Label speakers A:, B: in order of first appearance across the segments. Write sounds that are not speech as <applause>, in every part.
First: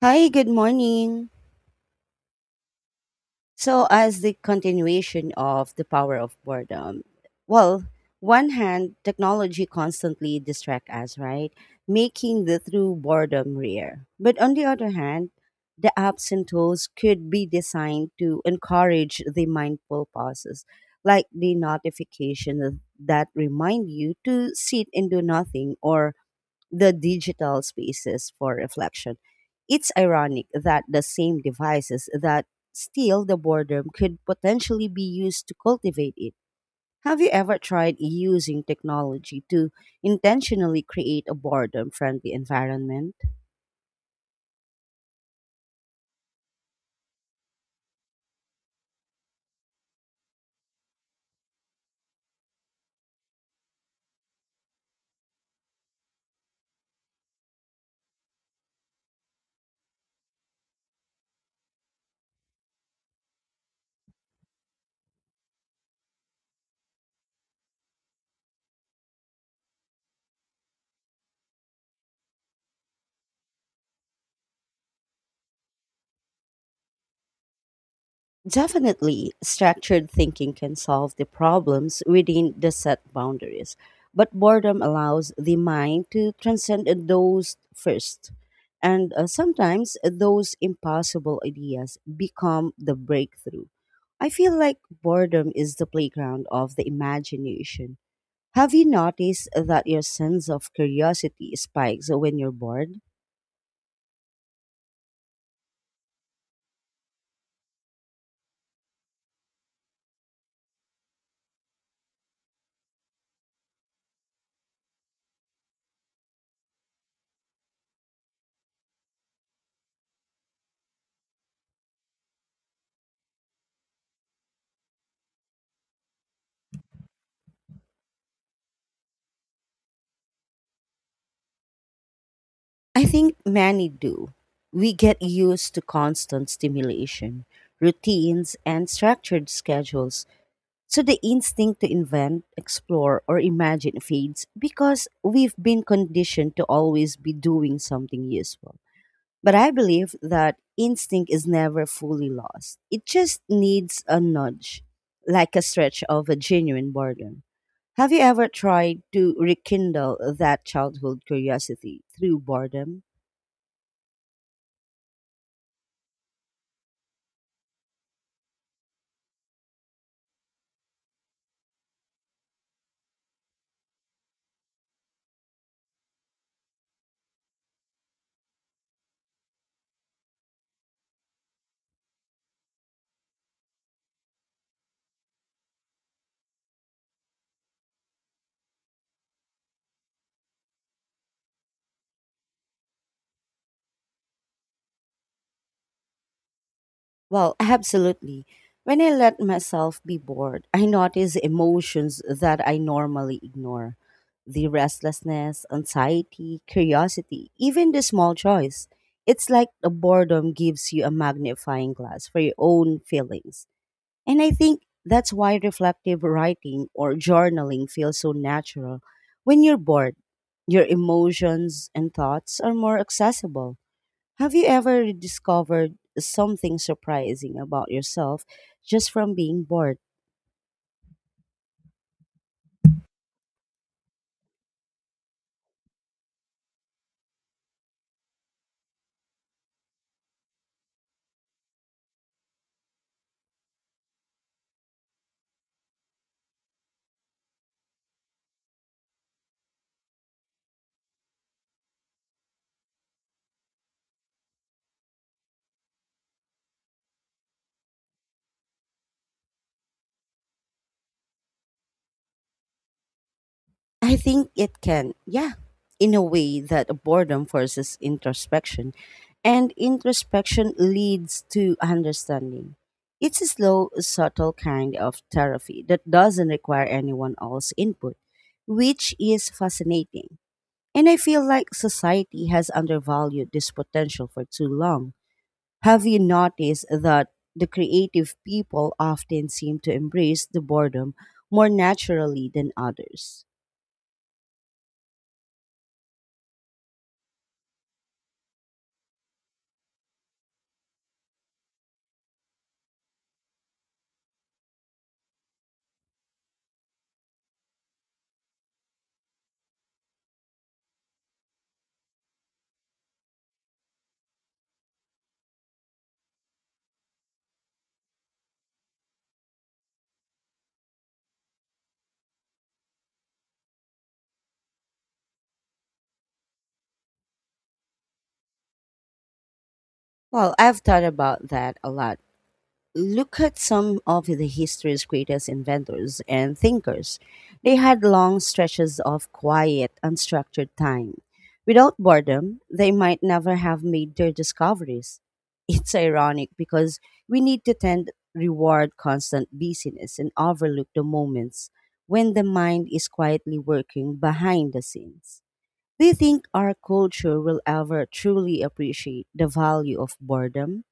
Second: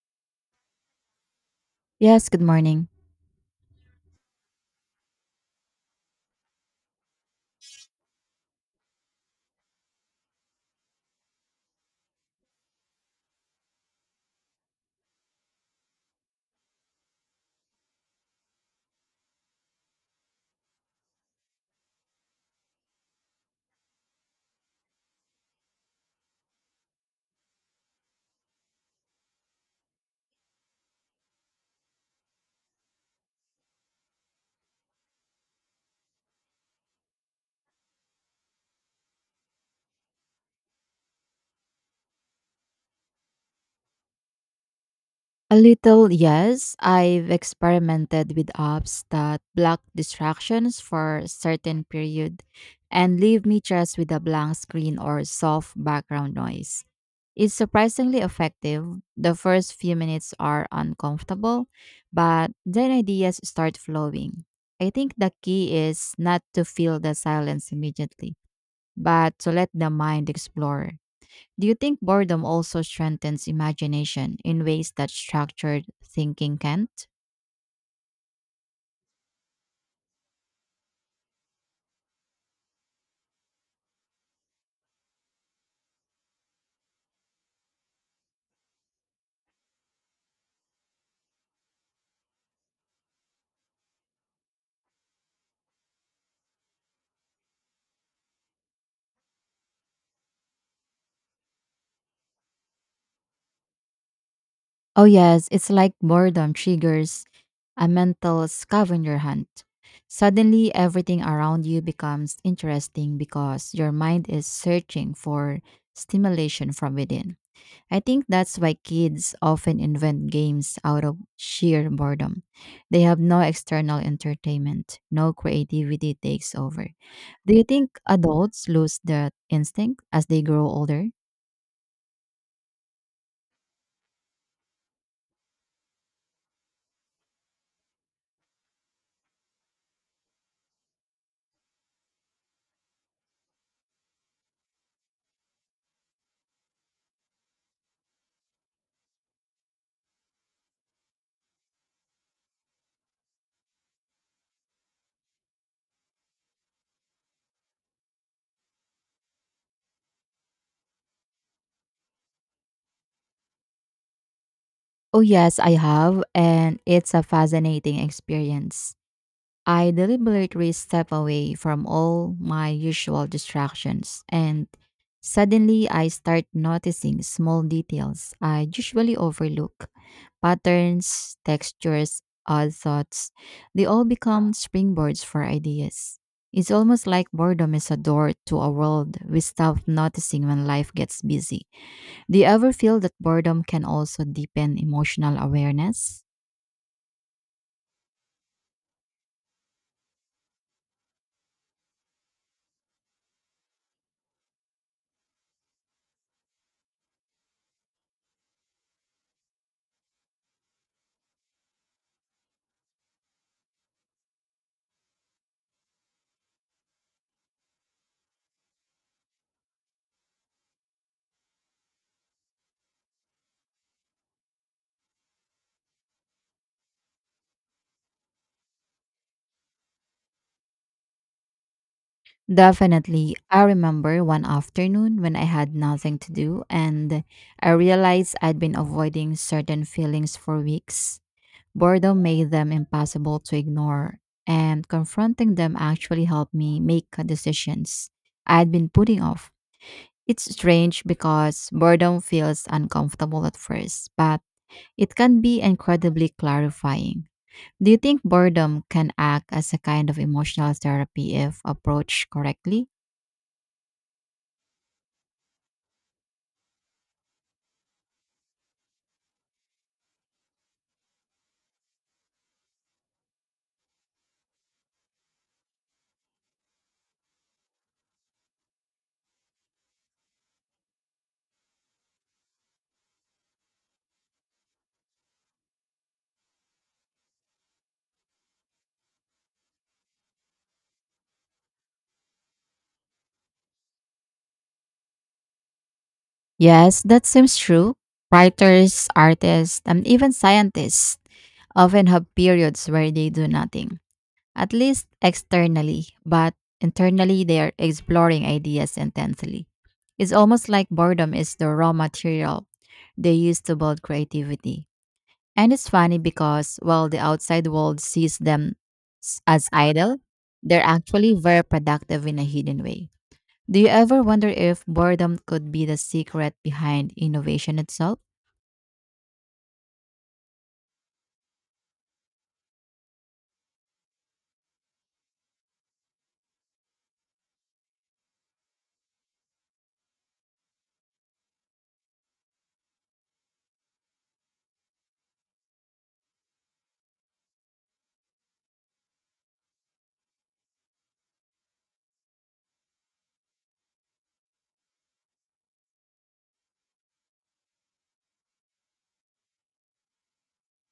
A: Hi, good morning.
B: Yes, good morning.
A: So, as the continuation of the power of boredom, well, one hand, technology constantly distracts us, right? Making the true boredom rare. But on the other hand, the apps and tools could be designed to encourage the mindful pauses, like the notification that remind you to sit and do nothing or the digital spaces for reflection. It's ironic that the same devices that steal the boredom could potentially be used to cultivate it. Have you ever tried using technology to intentionally create a boredom friendly environment?
B: A little, yes. I've experimented with apps that block distractions for a certain period and leave me just with a blank screen or soft background noise. It's surprisingly effective. The first few minutes are uncomfortable, but then ideas start flowing. I think the key is not to feel the silence immediately, but to let the mind explore. Do you think boredom also strengthens imagination in ways that structured thinking can't?
A: Definitely, structured thinking can solve the problems within the set boundaries, but boredom allows the mind to transcend those first. And sometimes those impossible ideas become the breakthrough. I feel like boredom is the playground of the imagination. Have you noticed that your sense of curiosity spikes when you're bored?
B: Oh, yes, it's like boredom triggers a mental scavenger hunt. Suddenly, everything around you becomes interesting because your mind is searching for stimulation from within. I think that's why kids often invent games out of sheer boredom. They have no external entertainment, no creativity takes over. Do you think adults lose that instinct as they grow older?
A: I think many do. We get used to constant stimulation, routines, and structured schedules, so the instinct to invent, explore, or imagine fades because we've been conditioned to always be doing something useful. But I believe that instinct is never fully lost, it just needs a nudge, like a stretch of a genuine boredom. Have you ever tried to rekindle that childhood curiosity through boredom?
B: Oh, yes, I have, and it's a fascinating experience. I deliberately step away from all my usual distractions, and suddenly I start noticing small details I usually overlook patterns, textures, odd thoughts. They all become springboards for ideas. It's almost like boredom is a door to a world we stop noticing when life gets busy. Do you ever feel that boredom can also deepen emotional awareness?
A: Well, absolutely. When I let myself be bored, I notice emotions that I normally ignore the restlessness, anxiety, curiosity, even the small joys. It's like the boredom gives you a magnifying glass for your own feelings. And I think that's why reflective writing or journaling feels so natural. When you're bored, your emotions and thoughts are more accessible. Have you ever discovered something surprising about yourself just from being bored?
B: Definitely. I remember one afternoon when I had nothing to do and I realized I'd been avoiding certain feelings for weeks. Boredom made them impossible to ignore, and confronting them actually helped me make decisions I'd been putting off. It's strange because boredom feels uncomfortable at first, but it can be incredibly clarifying. Do you think boredom can act as a kind of emotional therapy if approached correctly?
A: I think it can, yeah, in a way that boredom forces introspection, and introspection leads to understanding. It's a slow, subtle kind of therapy that doesn't require anyone else's input, which is fascinating. And I feel like society has undervalued this potential for too long. Have you noticed that the creative people often seem to embrace the boredom more naturally than others?
B: Yes, that seems true. Writers, artists, and even scientists often have periods where they do nothing, at least externally, but internally they are exploring ideas intensely. It's almost like boredom is the raw material they use to build creativity. And it's funny because while the outside world sees them as idle, they're actually very productive in a hidden way. Do you ever wonder if boredom could be the secret behind innovation itself?
A: Well, I've thought about that a lot. Look at some of the history's greatest inventors and thinkers. They had long stretches of quiet, unstructured time. Without boredom, they might never have made their discoveries. <laughs> It's ironic because we need to tend reward constant busyness and overlook the moments when the mind is quietly working behind the scenes. Do you think our culture will ever truly appreciate the value of boredom?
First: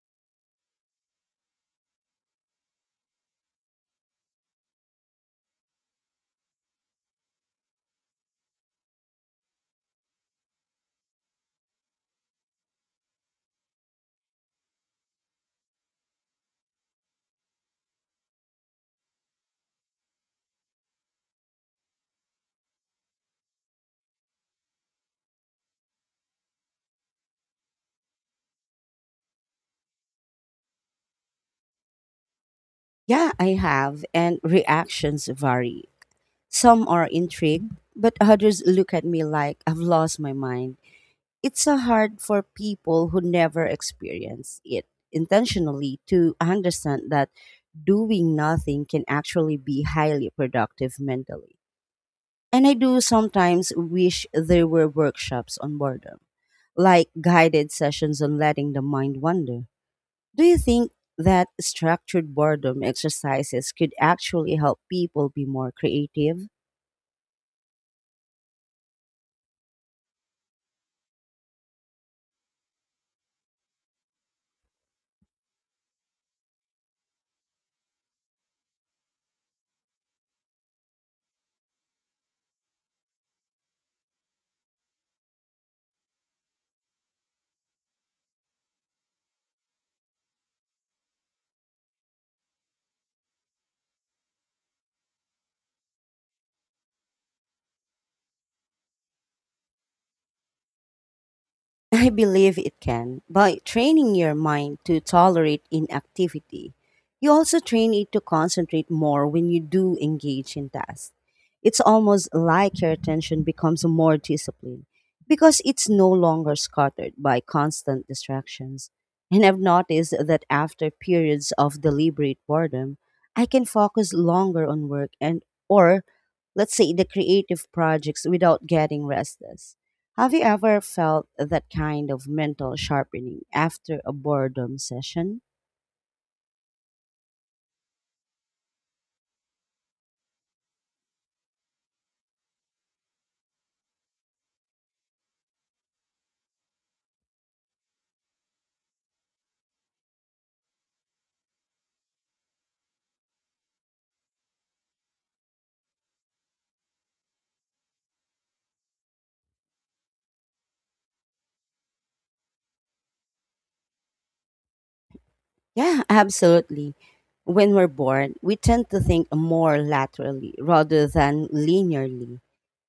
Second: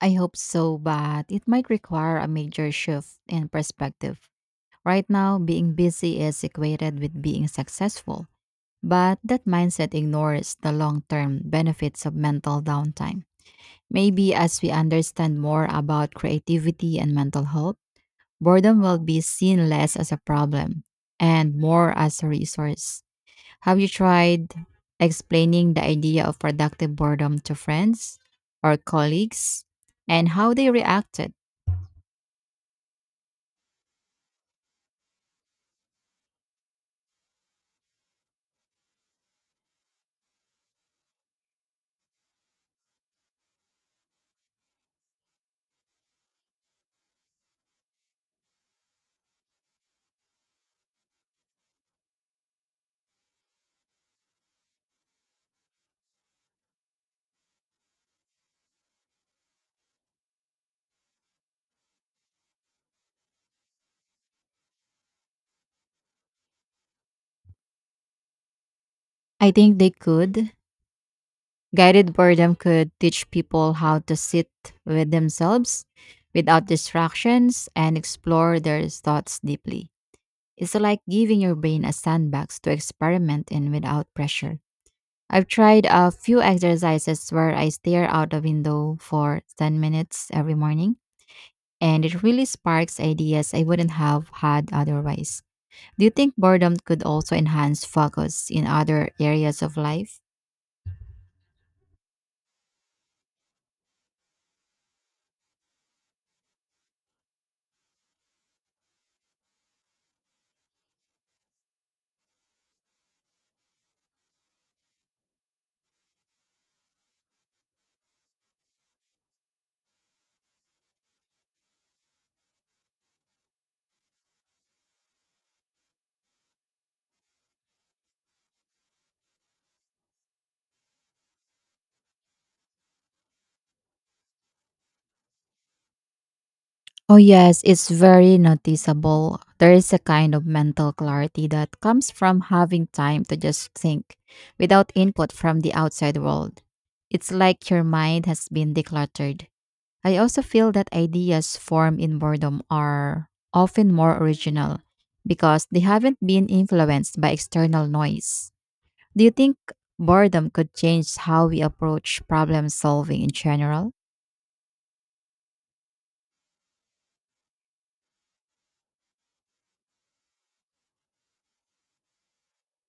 B: I hope so, but it might require a major shift in perspective. Right now, being busy is equated with being successful, but that mindset ignores the long term benefits of mental downtime. Maybe as we understand more about creativity and mental health, boredom will be seen less as a problem and more as a resource. Have you tried explaining the idea of productive boredom to friends or colleagues and how they reacted?
A: Yeah, I have, and reactions vary. Some are intrigued, but others look at me like I've lost my mind. It's a hard for people who never experience it intentionally to understand that doing nothing can actually be highly productive mentally. And I do sometimes wish there were workshops on boredom, like guided sessions on letting the mind wander. Do you think that structured boredom exercises could actually help people be more creative?
B: I think they could. Guided boredom could teach people how to sit with themselves without distractions and explore their thoughts deeply. It's like giving your brain a sandbox to experiment in without pressure. I've tried a few exercises where I stare out the window for 10 minutes every morning and it really sparks ideas I wouldn't have had otherwise. Do you think boredom could also enhance focus in other areas of life?
A: I believe it can. By training your mind to tolerate inactivity, you also train it to concentrate more when you do engage in tasks. It's almost like your attention becomes more disciplined because it's no longer scattered by constant distractions. And I've noticed that after periods of deliberate boredom, I can focus longer on work and or let's say the creative projects without getting restless. Have you ever felt that kind of mental sharpening after a boredom session?
B: Oh, yes, it's very noticeable. There is a kind of mental clarity that comes from having time to just think without input from the outside world. It's like your mind has been decluttered. I also feel that ideas formed in boredom are often more original because they haven't been influenced by external noise. Do you think boredom could change how we approach problem solving in general?
A: Yeah, absolutely. When we're bored, we tend to think more laterally rather than linearly.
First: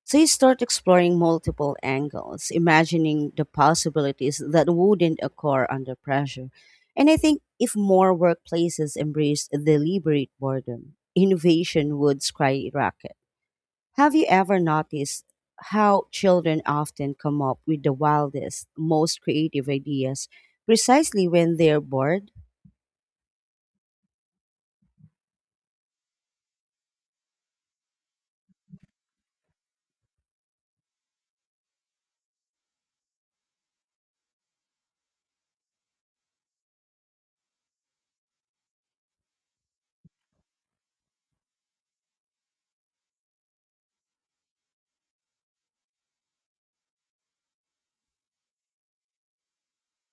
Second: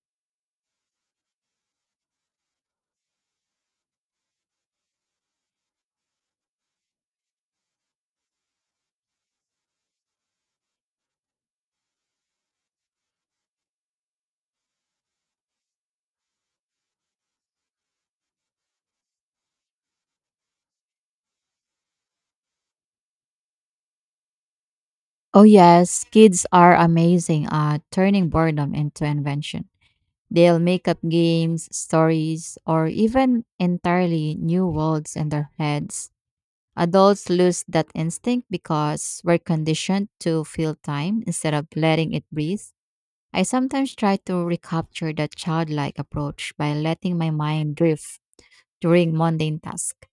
A: So you start exploring multiple angles, imagining the possibilities that wouldn't occur under pressure. And I think if more workplaces embraced deliberate boredom, innovation would skyrocket. Have you ever noticed how children often come up with the wildest, most creative ideas precisely when they're bored?
B: Oh, yes, kids are amazing at turning boredom into invention. They'll make up games, stories, or even entirely new worlds in their heads. Adults lose that instinct because we're conditioned to fill time instead of letting it breathe. I sometimes try to recapture that childlike approach by letting my mind drift during mundane tasks.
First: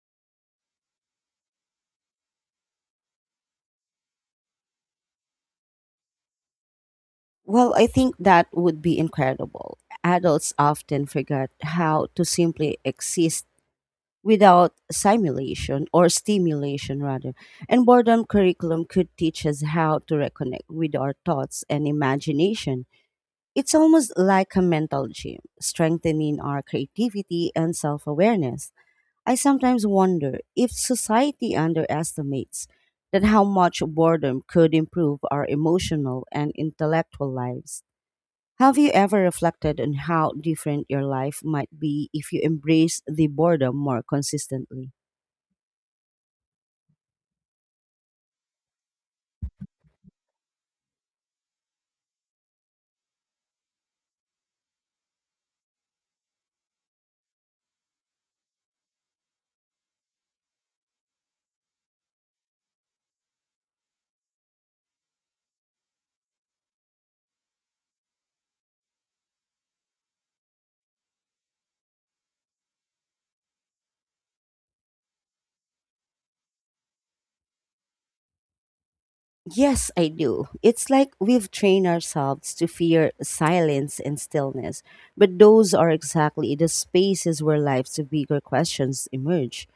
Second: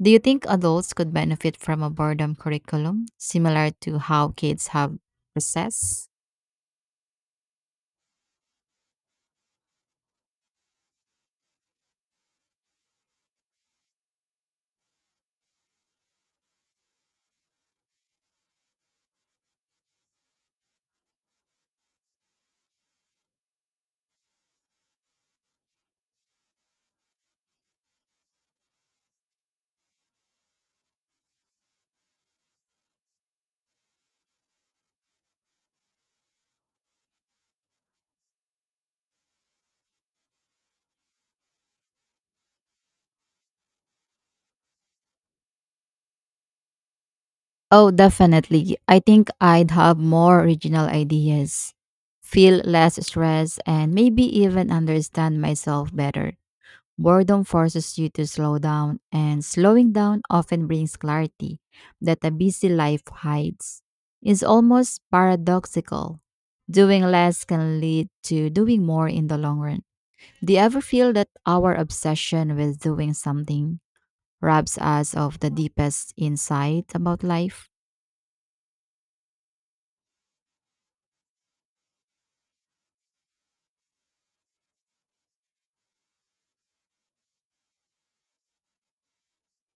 B: Do you think adults could benefit from a boredom curriculum similar to how kids have recess?
A: Well, I think that would be incredible. Adults often forget how to simply exist without simulation or stimulation, rather. And boredom curriculum could teach us how to reconnect with our thoughts and imagination. It's almost like a mental gym, strengthening our creativity and self awareness. I sometimes wonder if society underestimates that how much boredom could improve our emotional and intellectual lives. Have you ever reflected on how different your life might be if you embrace the boredom more consistently?
B: Oh, definitely. I think I'd have more original ideas, feel less stress, and maybe even understand myself better. Boredom forces you to slow down, and slowing down often brings clarity that a busy life hides. It's almost paradoxical. Doing less can lead to doing more in the long run. Do you ever feel that our obsession with doing something robs us of the deepest insight about life?
A: Yes, I do. It's like we've trained ourselves to fear silence and stillness, but those are exactly the spaces where life's bigger questions emerge.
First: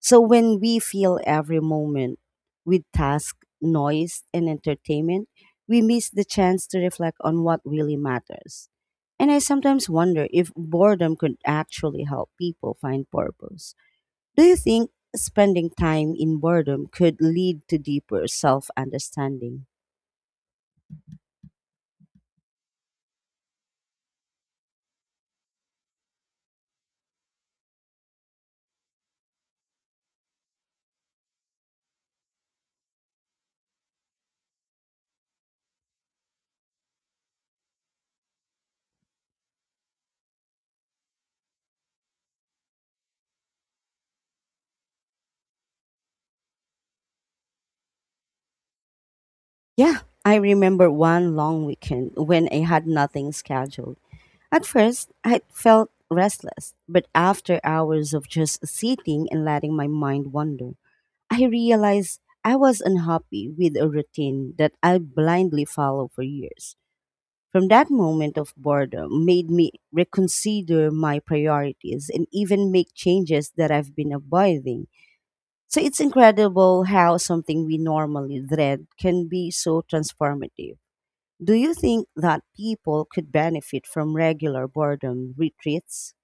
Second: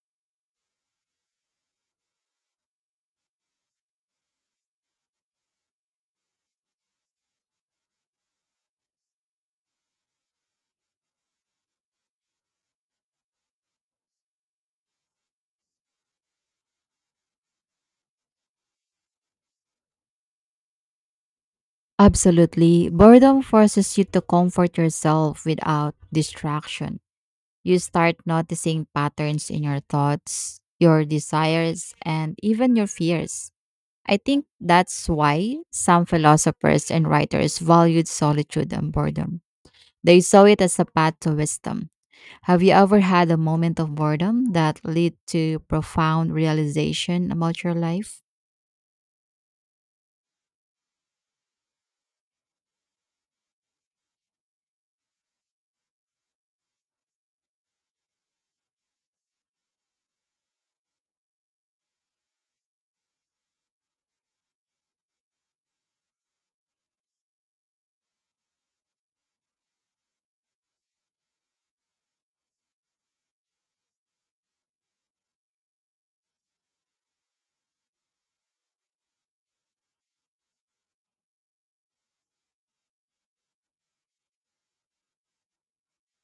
A: So when we fill every moment with task, noise, and entertainment, we miss the chance to reflect on what really matters. And I sometimes wonder if boredom could actually help people find purpose. Do you think spending time in boredom could lead to deeper self understanding?
B: Absolutely. Boredom forces you to comfort yourself without distraction. You start noticing patterns in your thoughts, your desires, and even your fears. I think that's why some philosophers and writers valued solitude and boredom. They saw it as a path to wisdom. Have you ever had a moment of boredom that led to profound realization about your life?
A: Yeah, I remember one long weekend when I had nothing scheduled. At first, I felt restless, but after hours of just sitting and letting my mind wander, I realized I was unhappy with a routine that I blindly followed for years. From that moment of boredom made me reconsider my priorities and even make changes that I've been avoiding. So it's incredible how something we normally dread can be so transformative. Do you think that people could benefit from regular boredom retreats?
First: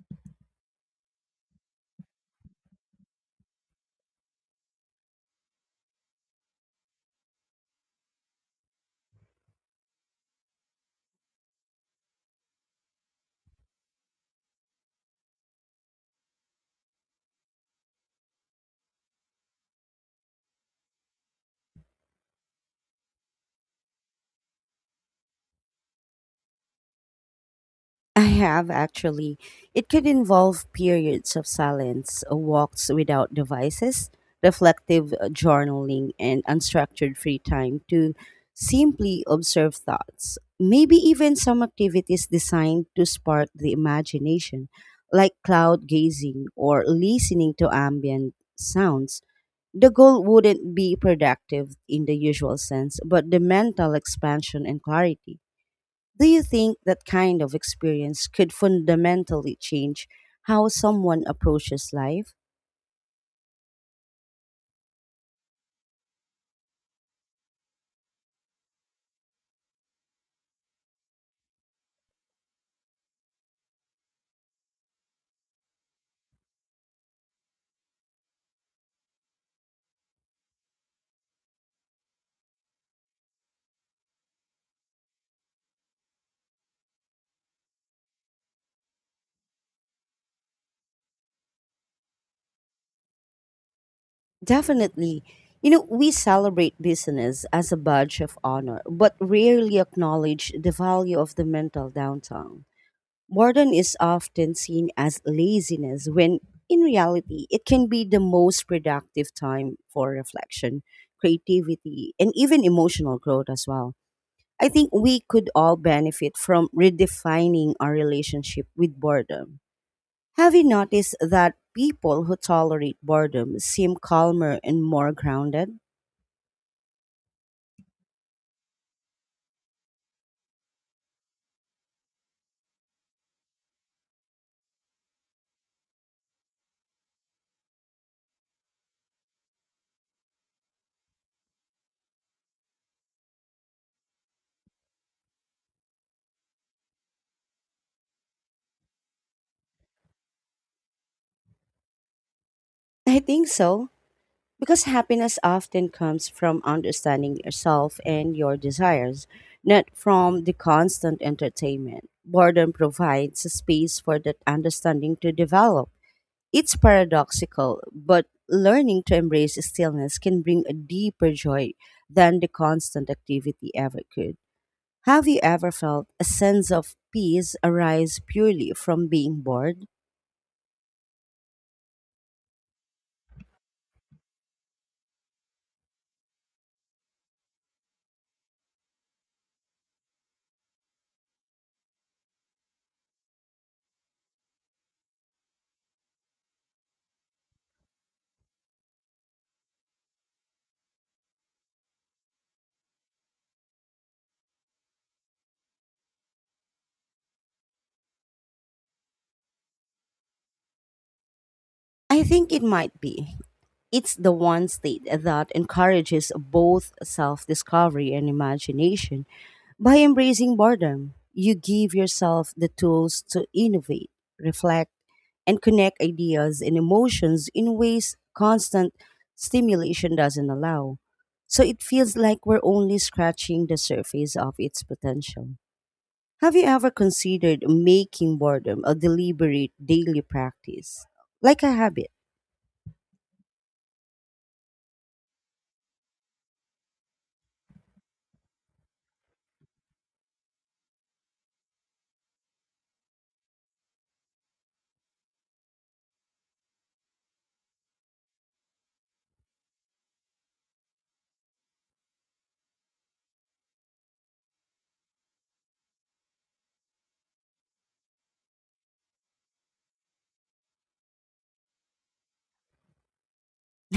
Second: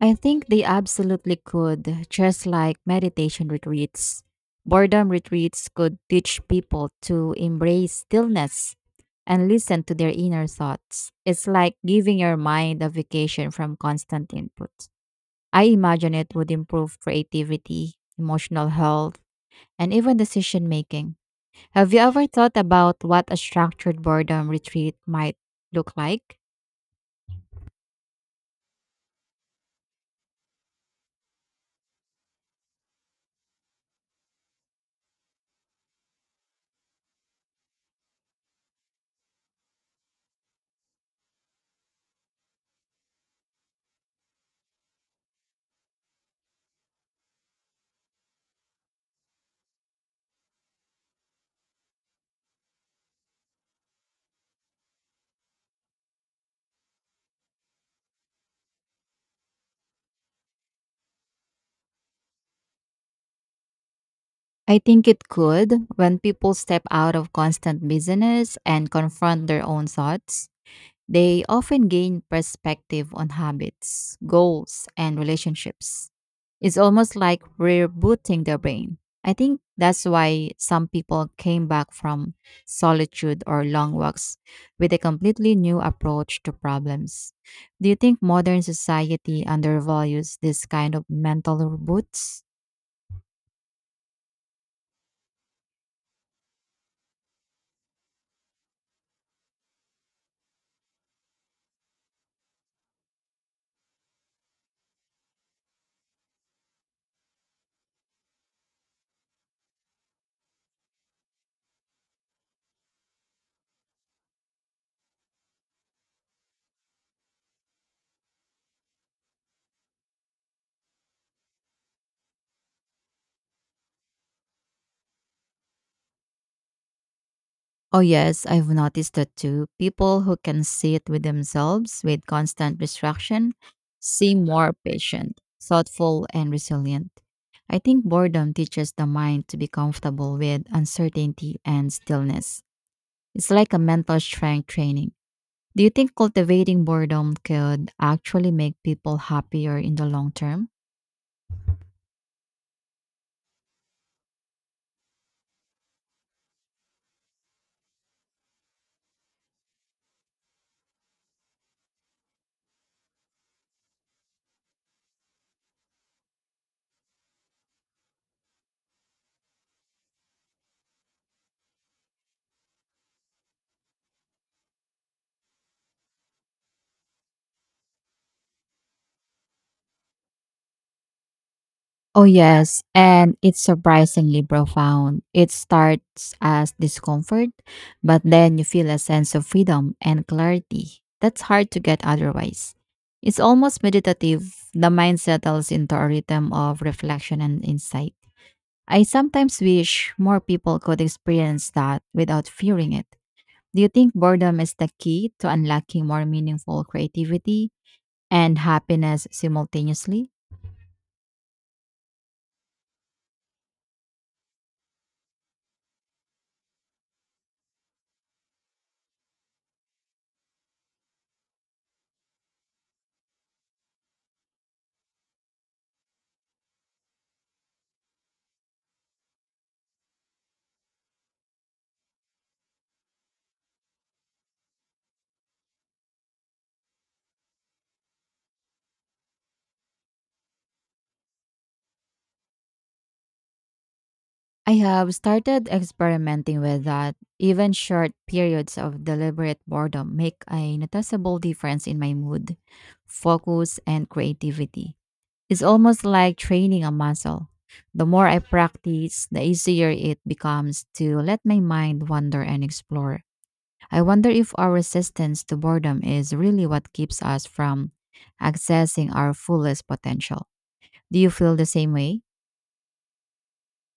B: I think they absolutely could, just like meditation retreats. Boredom retreats could teach people to embrace stillness and listen to their inner thoughts. It's like giving your mind a vacation from constant input. I imagine it would improve creativity, emotional health, and even decision making. Have you ever thought about what a structured boredom retreat might look like?
A: I have actually. It could involve periods of silence, walks without devices, reflective journaling, and unstructured free time to simply observe thoughts. Maybe even some activities designed to spark the imagination, like cloud gazing or listening to ambient sounds. The goal wouldn't be productive in the usual sense, but the mental expansion and clarity. Do you think that kind of experience could fundamentally change how someone approaches life?
B: I think it could when people step out of constant busyness and confront their own thoughts. They often gain perspective on habits, goals, and relationships. It's almost like rebooting their brain. I think that's why some people came back from solitude or long walks with a completely new approach to problems. Do you think modern society undervalues this kind of mental reboots?
A: Definitely. You know, we celebrate business as a badge of honor, but rarely acknowledge the value of the mental downtime. Boredom is often seen as laziness when in reality it can be the most productive time for reflection, creativity, and even emotional growth as well. I think we could all benefit from redefining our relationship with boredom. Have you noticed that people who tolerate boredom seem calmer and more grounded?
B: Oh, yes, I've noticed that too. People who can sit with themselves with constant distraction seem more patient, thoughtful, and resilient. I think boredom teaches the mind to be comfortable with uncertainty and stillness. It's like a mental strength training. Do you think cultivating boredom could actually make people happier in the long term?
A: I think so. Because happiness often comes from understanding yourself and your desires, not from the constant entertainment. Boredom provides a space for that understanding to develop. It's paradoxical, but learning to embrace stillness can bring a deeper joy than the constant activity ever could. Have you ever felt a sense of peace arise purely from being bored?
B: Oh, yes. And it's surprisingly profound. It starts as discomfort, but then you feel a sense of freedom and clarity. That's hard to get otherwise. It's almost meditative. The mind settles into a rhythm of reflection and insight. I sometimes wish more people could experience that without fearing it. Do you think boredom is the key to unlocking more meaningful creativity and happiness simultaneously?
A: I think it might be. It's the one state that encourages both self discovery and imagination. By embracing boredom, you give yourself the tools to innovate, reflect, and connect ideas and emotions in ways constant stimulation doesn't allow. So it feels like we're only scratching the surface of its potential. Have you ever considered making boredom a deliberate daily practice, like a habit?
B: I have started experimenting with that. Even short periods of deliberate boredom make a noticeable difference in my mood, focus, and creativity. It's almost like training a muscle. The more I practice, the easier it becomes to let my mind wander and explore. I wonder if our resistance to boredom is really what keeps us from accessing our fullest potential. Do you feel the same way?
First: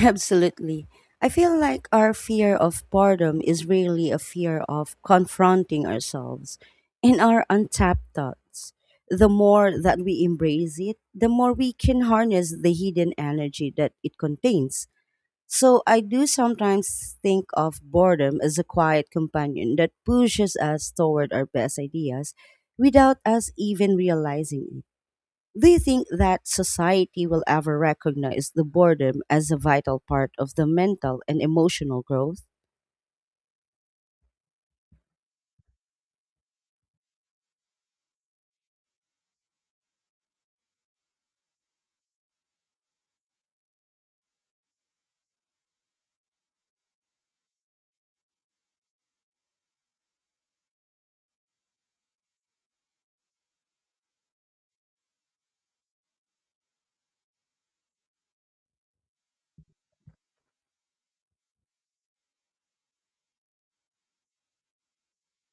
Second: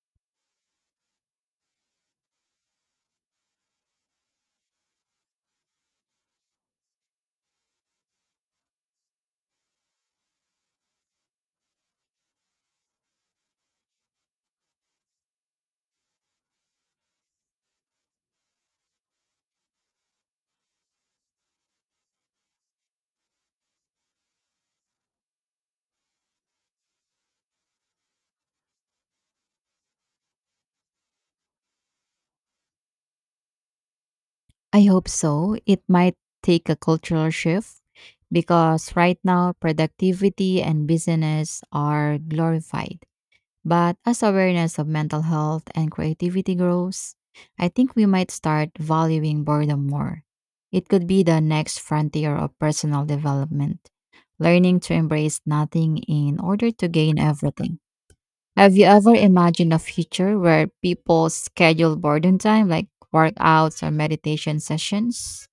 A: Absolutely. I feel like our fear of boredom is really a fear of confronting ourselves and our untapped thoughts. The more that we embrace it, the more we can harness the hidden energy that it contains. So I do sometimes think of boredom as a quiet companion that pushes us toward our best ideas without us even realizing it. Do you think that society will ever recognize the boredom as a vital part of the mental and emotional growth?
B: I hope so. It might take a cultural shift because right now productivity and business are glorified. But as awareness of mental health and creativity grows, I think we might start valuing boredom more. It could be the next frontier of personal development, learning to embrace nothing in order to gain everything. Have you ever imagined a future where people schedule boredom time like workouts or meditation sessions?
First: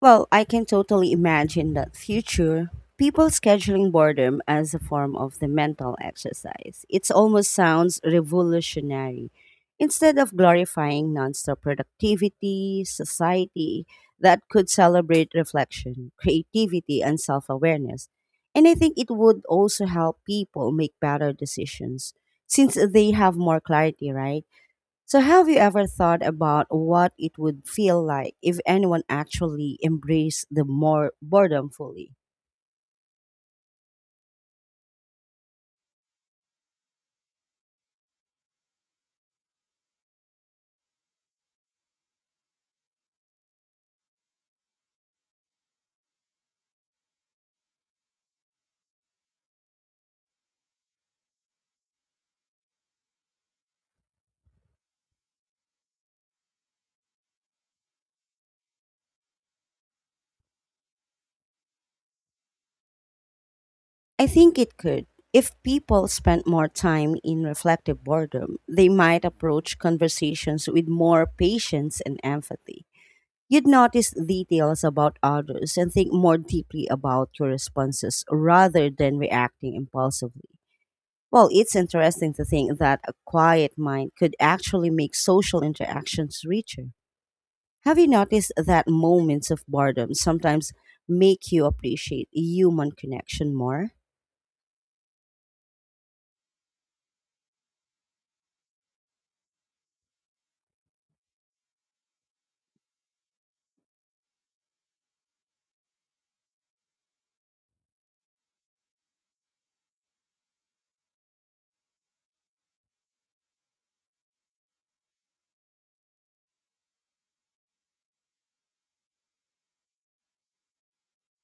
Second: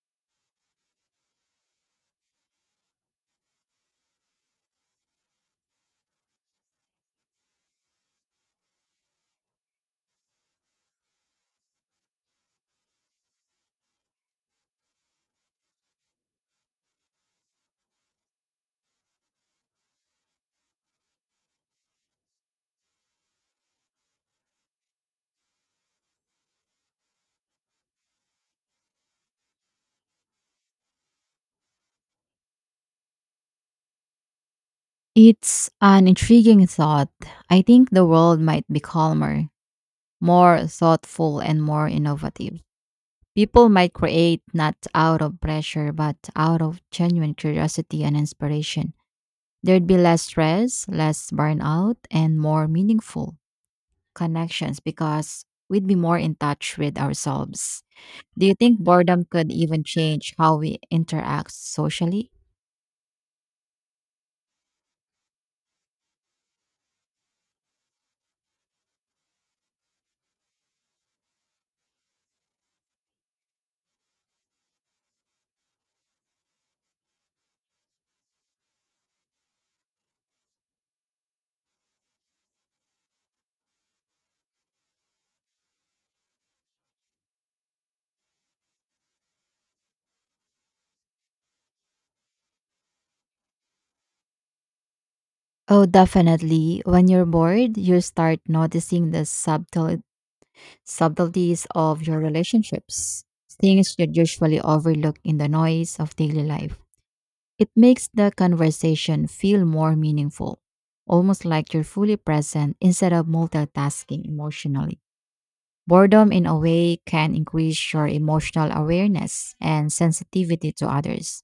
A: Well, I can totally imagine that future. People scheduling boredom as a form of the mental exercise. It almost sounds revolutionary. Instead of glorifying nonstop productivity, society that could celebrate reflection, creativity, and self awareness. And I think it would also help people make better decisions since they have more clarity, right? So, have you ever thought about what it would feel like if anyone actually embraced the more boredom fully?
B: It's an intriguing thought. I think the world might be calmer, more thoughtful, and more innovative. People might create not out of pressure, but out of genuine curiosity and inspiration. There'd be less stress, less burnout, and more meaningful connections because we'd be more in touch with ourselves. Do you think boredom could even change how we interact socially?
A: I think it could. If people spent more time in reflective boredom, they might approach conversations with more patience and empathy. You'd notice details about others and think more deeply about your responses rather than reacting impulsively. Well, it's interesting to think that a quiet mind could actually make social interactions richer. Have you noticed that moments of boredom sometimes make you appreciate human connection more?
B: Oh, definitely. When you're bored, you start noticing the subtleties of your relationships, things you'd usually overlook in the noise of daily life. It makes the conversation feel more meaningful, almost like you're fully present instead of multitasking emotionally. Boredom, in a way, can increase your emotional awareness and sensitivity to others.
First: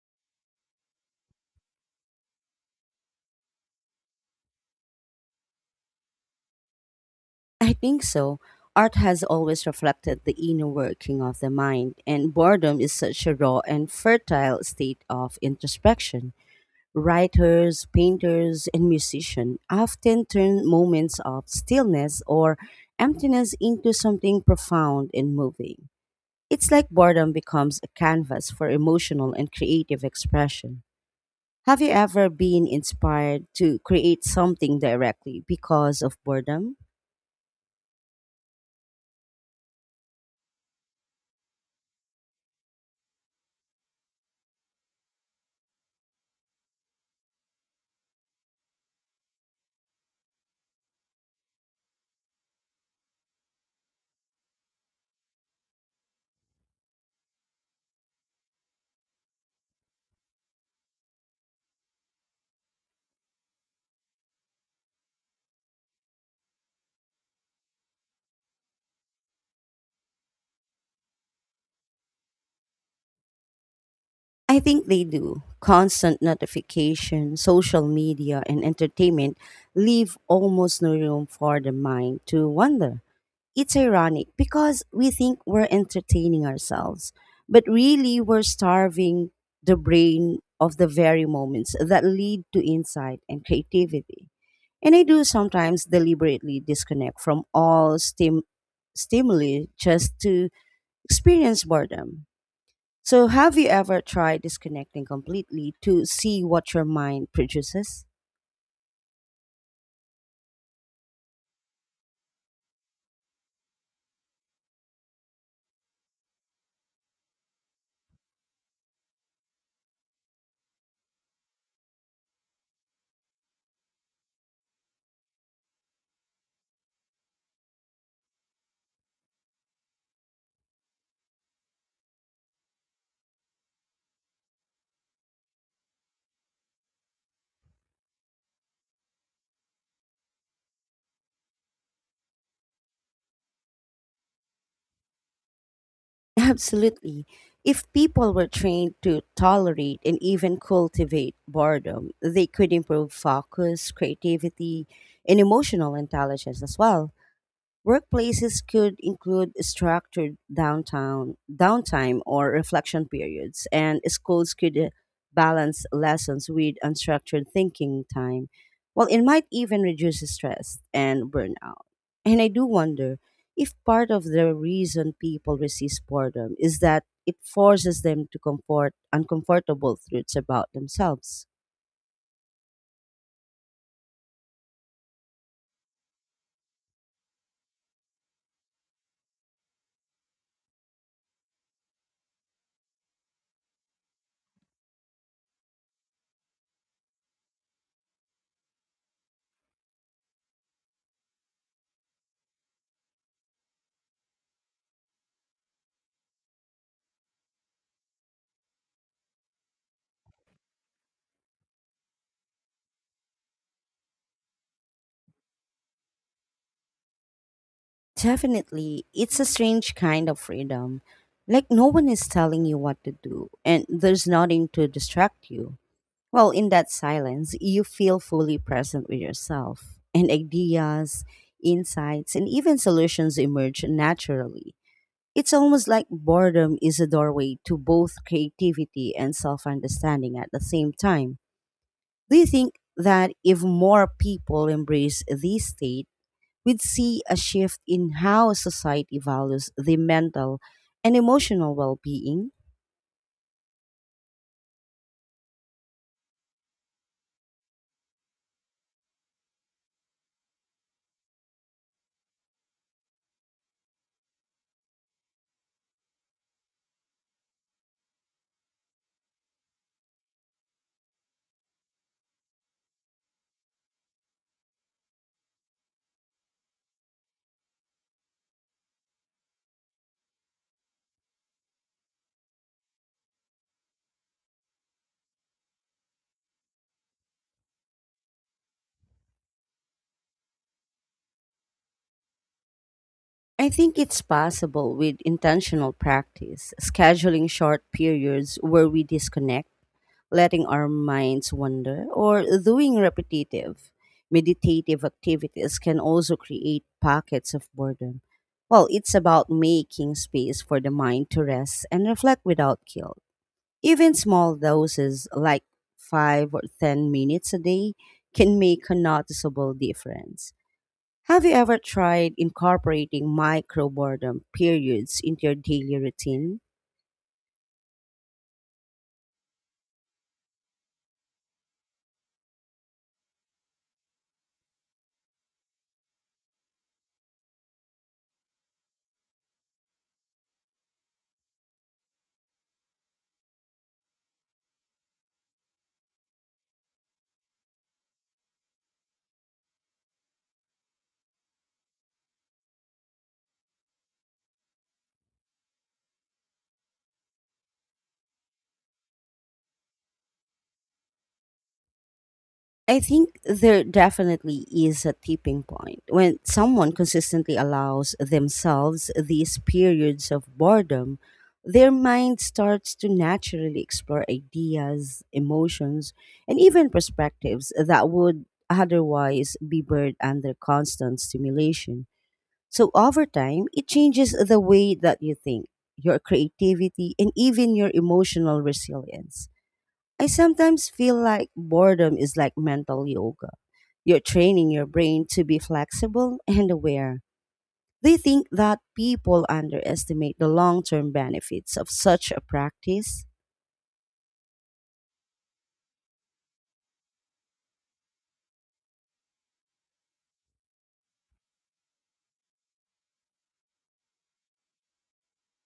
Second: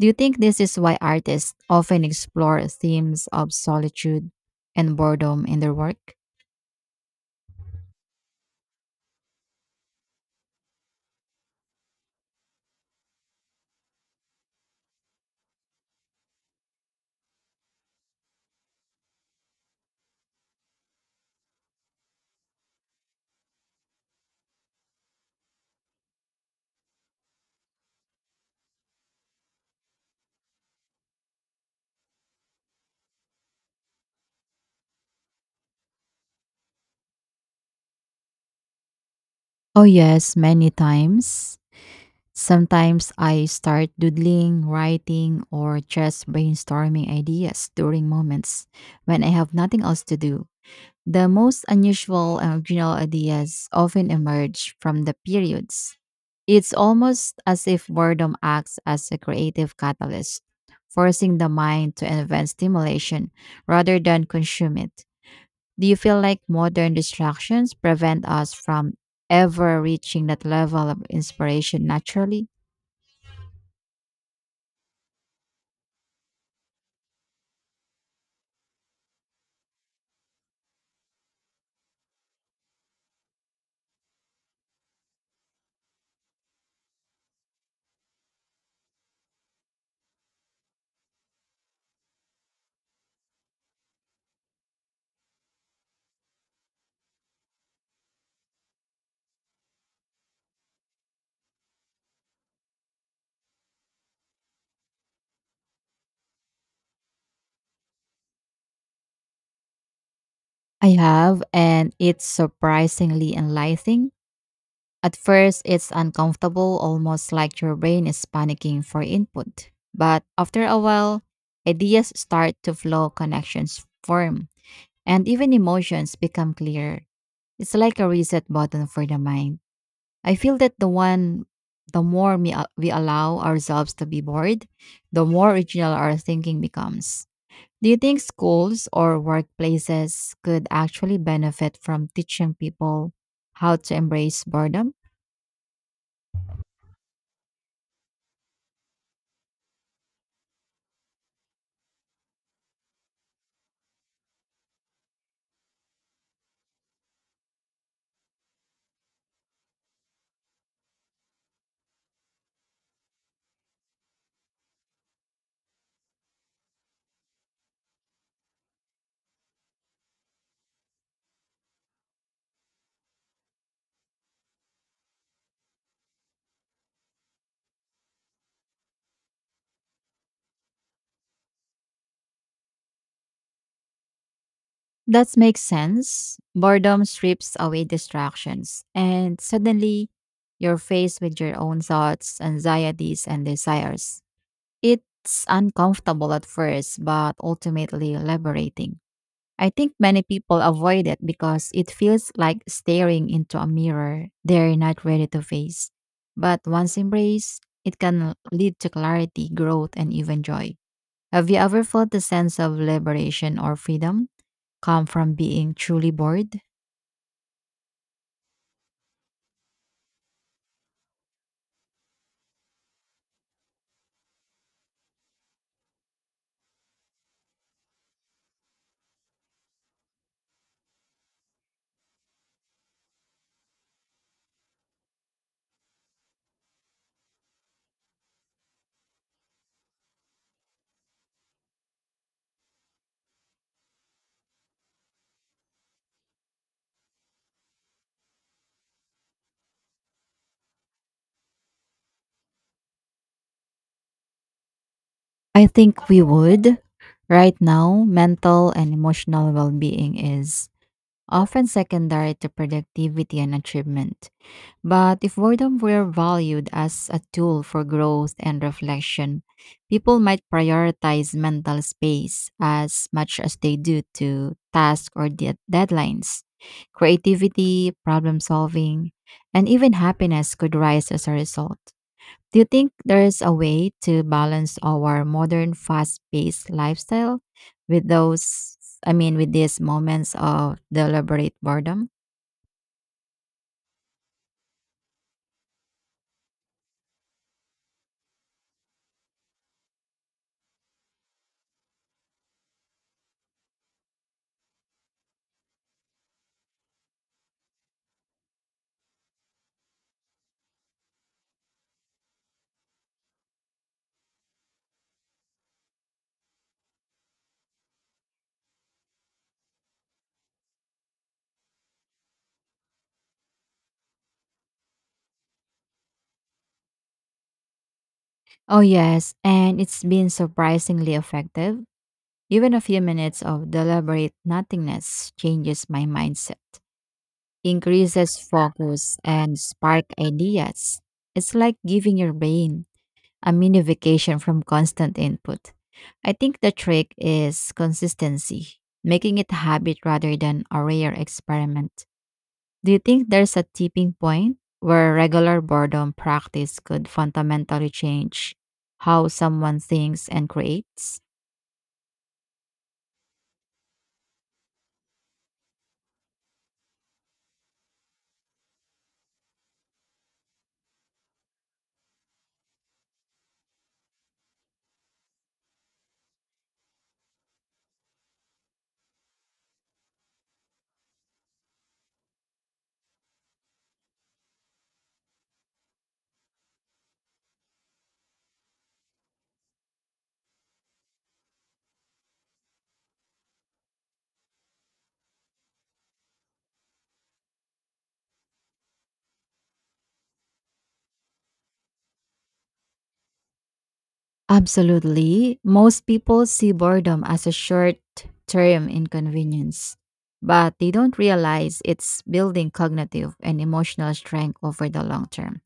B: Do you think this is why artists often explore themes of solitude and boredom in their work?
A: I think so. Art has always reflected the inner working of the mind, and boredom is such a raw and fertile state of introspection. Writers, painters, and musicians often turn moments of stillness or emptiness into something profound and moving. It's like boredom becomes a canvas for emotional and creative expression. Have you ever been inspired to create something directly because of boredom?
B: Oh, yes, many times. Sometimes I start doodling, writing, or just brainstorming ideas during moments when I have nothing else to do. The most unusual and original ideas often emerge from the periods. It's almost as if boredom acts as a creative catalyst, forcing the mind to invent stimulation rather than consume it. Do you feel like modern distractions prevent us from ever reaching that level of inspiration naturally?
A: I think they do. Constant notification, social media, and entertainment leave almost no room for the mind to wander. It's ironic because we think we're entertaining ourselves, but really we're starving the brain of the very moments that lead to insight and creativity. And I do sometimes deliberately disconnect from all stimuli just to experience boredom. So, have you ever tried disconnecting completely to see what your mind produces?
B: I have, and it's surprisingly enlightening. At first, it's uncomfortable, almost like your brain is panicking for input. But after a while, ideas start to flow, connections form, and even emotions become clearer. It's like a reset button for the mind. I feel that the more we allow ourselves to be bored, the more original our thinking becomes. Do you think schools or workplaces could actually benefit from teaching people how to embrace boredom?
A: Absolutely. If people were trained to tolerate and even cultivate boredom, they could improve focus, creativity, and emotional intelligence as well. Workplaces could include structured downtown downtime or reflection periods, and schools could balance lessons with unstructured thinking time. Well, it might even reduce stress and burnout. And I do wonder if part of the reason people resist boredom is that it forces them to comfort uncomfortable truths about themselves.
B: That makes sense. Boredom strips away distractions, and suddenly you're faced with your own thoughts, anxieties, and desires. It's uncomfortable at first, but ultimately liberating. I think many people avoid it because it feels like staring into a mirror they're not ready to face. But once embraced, it can lead to clarity, growth, and even joy. Have you ever felt the sense of liberation or freedom come from being truly bored?
A: Definitely, it's a strange kind of freedom. Like, no one is telling you what to do, and there's nothing to distract you. Well, in that silence, you feel fully present with yourself, and ideas, insights, and even solutions emerge naturally. It's almost like boredom is a doorway to both creativity and self understanding at the same time. Do you think that if more people embrace this state, we'd see a shift in how society values the mental and emotional well being?
B: I think we would. Right now, mental and emotional well being is often secondary to productivity and achievement. But if boredom were valued as a tool for growth and reflection, people might prioritize mental space as much as they do to tasks or deadlines. Creativity, problem solving, and even happiness could rise as a result. Do you think there is a way to balance our modern fast paced lifestyle with with these moments of deliberate boredom?
A: I think it's possible with intentional practice, scheduling short periods where we disconnect, letting our minds wander, or doing repetitive meditative activities can also create pockets of boredom. Well, it's about making space for the mind to rest and reflect without guilt. Even small doses, like 5 or 10 minutes a day, can make a noticeable difference. Have you ever tried incorporating micro boredom periods into your daily routine?
B: Oh, yes, and it's been surprisingly effective. Even a few minutes of deliberate nothingness changes my mindset, increases focus, and spark ideas. It's like giving your brain a mini vacation from constant input. I think the trick is consistency, making it a habit rather than a rare experiment. Do you think there's a tipping point where regular boredom practice could fundamentally change how someone thinks and creates?
A: I think there definitely is a tipping point when someone consistently allows themselves these periods of boredom. Their mind starts to naturally explore ideas, emotions, and even perspectives that would otherwise be buried under constant stimulation. So, over time, it changes the way that you think, your creativity, and even your emotional resilience. I sometimes feel like boredom is like mental yoga. You're training your brain to be flexible and aware. They think that people underestimate the long term benefits of such a practice.
B: Absolutely. Most people see boredom as a short term inconvenience, but they don't realize it's building cognitive and emotional strength over the long term.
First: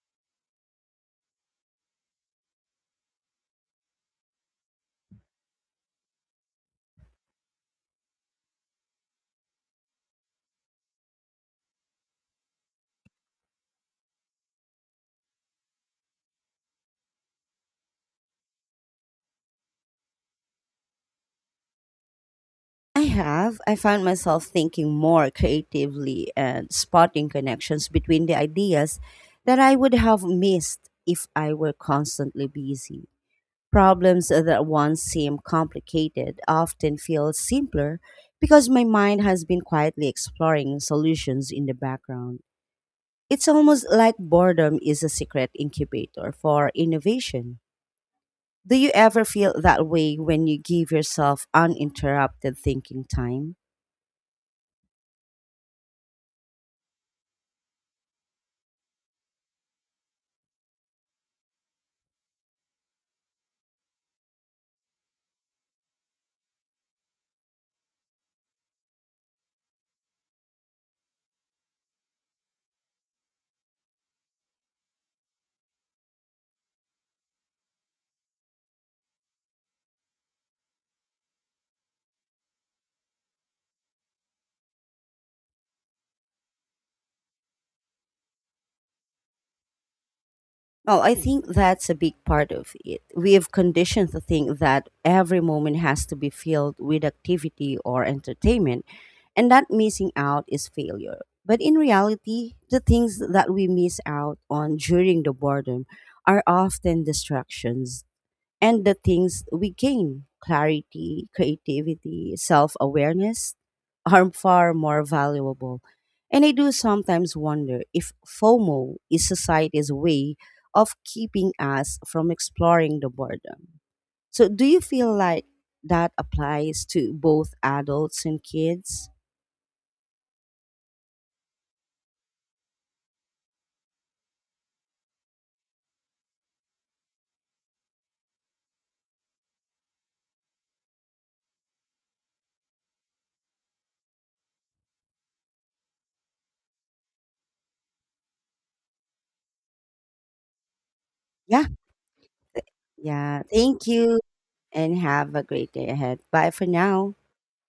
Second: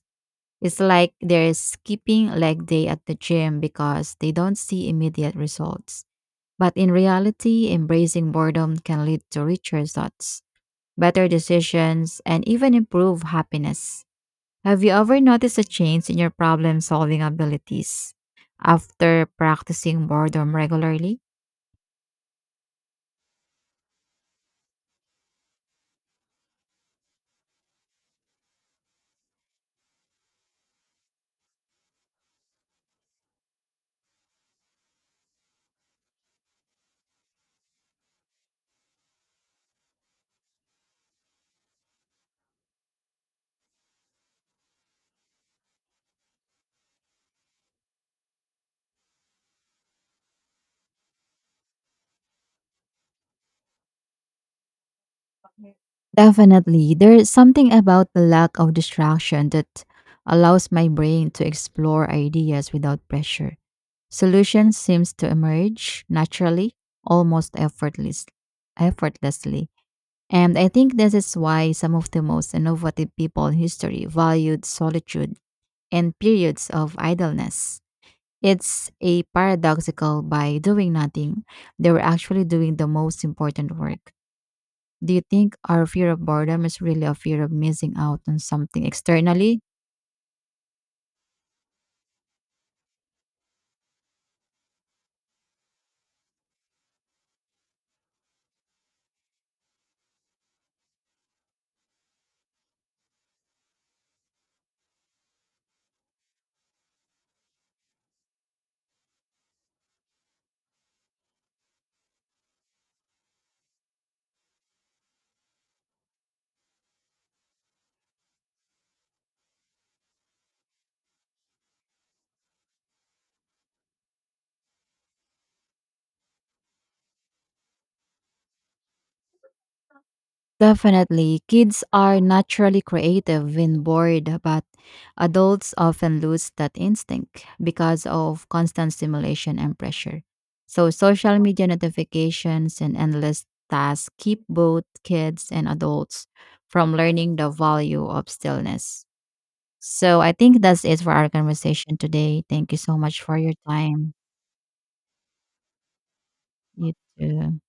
B: It's like they're skipping leg day at the gym because they don't see immediate results. But in reality, embracing boredom can lead to richer thoughts better decisions, and even improve happiness. Have you ever noticed a change in your problem solving abilities after practicing boredom regularly?
A: I have. I found myself thinking more creatively and spotting connections between the ideas that I would have missed if I were constantly busy. Problems that once seemed complicated often feel simpler because my mind has been quietly exploring solutions in the background. It's almost like boredom is a secret incubator for innovation. Do you ever feel that way when you give yourself uninterrupted thinking time?
B: Definitely. There's something about the lack of distraction that allows my brain to explore ideas without pressure. Solutions seems to emerge naturally, almost effortless, effortlessly. And I think this is why some of the most innovative people in history valued solitude and periods of idleness. It's a paradoxical by doing nothing, they were actually doing the most important work. Do you think our fear of boredom is really a fear of missing out on something externally?
A: Well, I think that's a big part of it. We have conditioned to think that every moment has to be filled with activity or entertainment, and that missing out is failure. But in reality, the things that we miss out on during the boredom are often distractions and the things we gain clarity, creativity, self awareness <laughs> are far more valuable. And I do sometimes wonder if FOMO is society's way of keeping us from exploring the boredom. So, do you feel like that applies to both adults and kids?
B: Definitely. Kids are naturally creative when bored, but adults often lose that instinct because of constant stimulation and pressure. So, social media notifications and endless tasks keep both kids and adults from learning the value of stillness. So, I think that's it for our
A: Yeah.
B: conversation today.
A: th-
B: Thank you so much for
A: Yeah.
B: your
A: Thank
B: time.
A: you and have a great day ahead. Bye for
B: You
A: now.
B: too.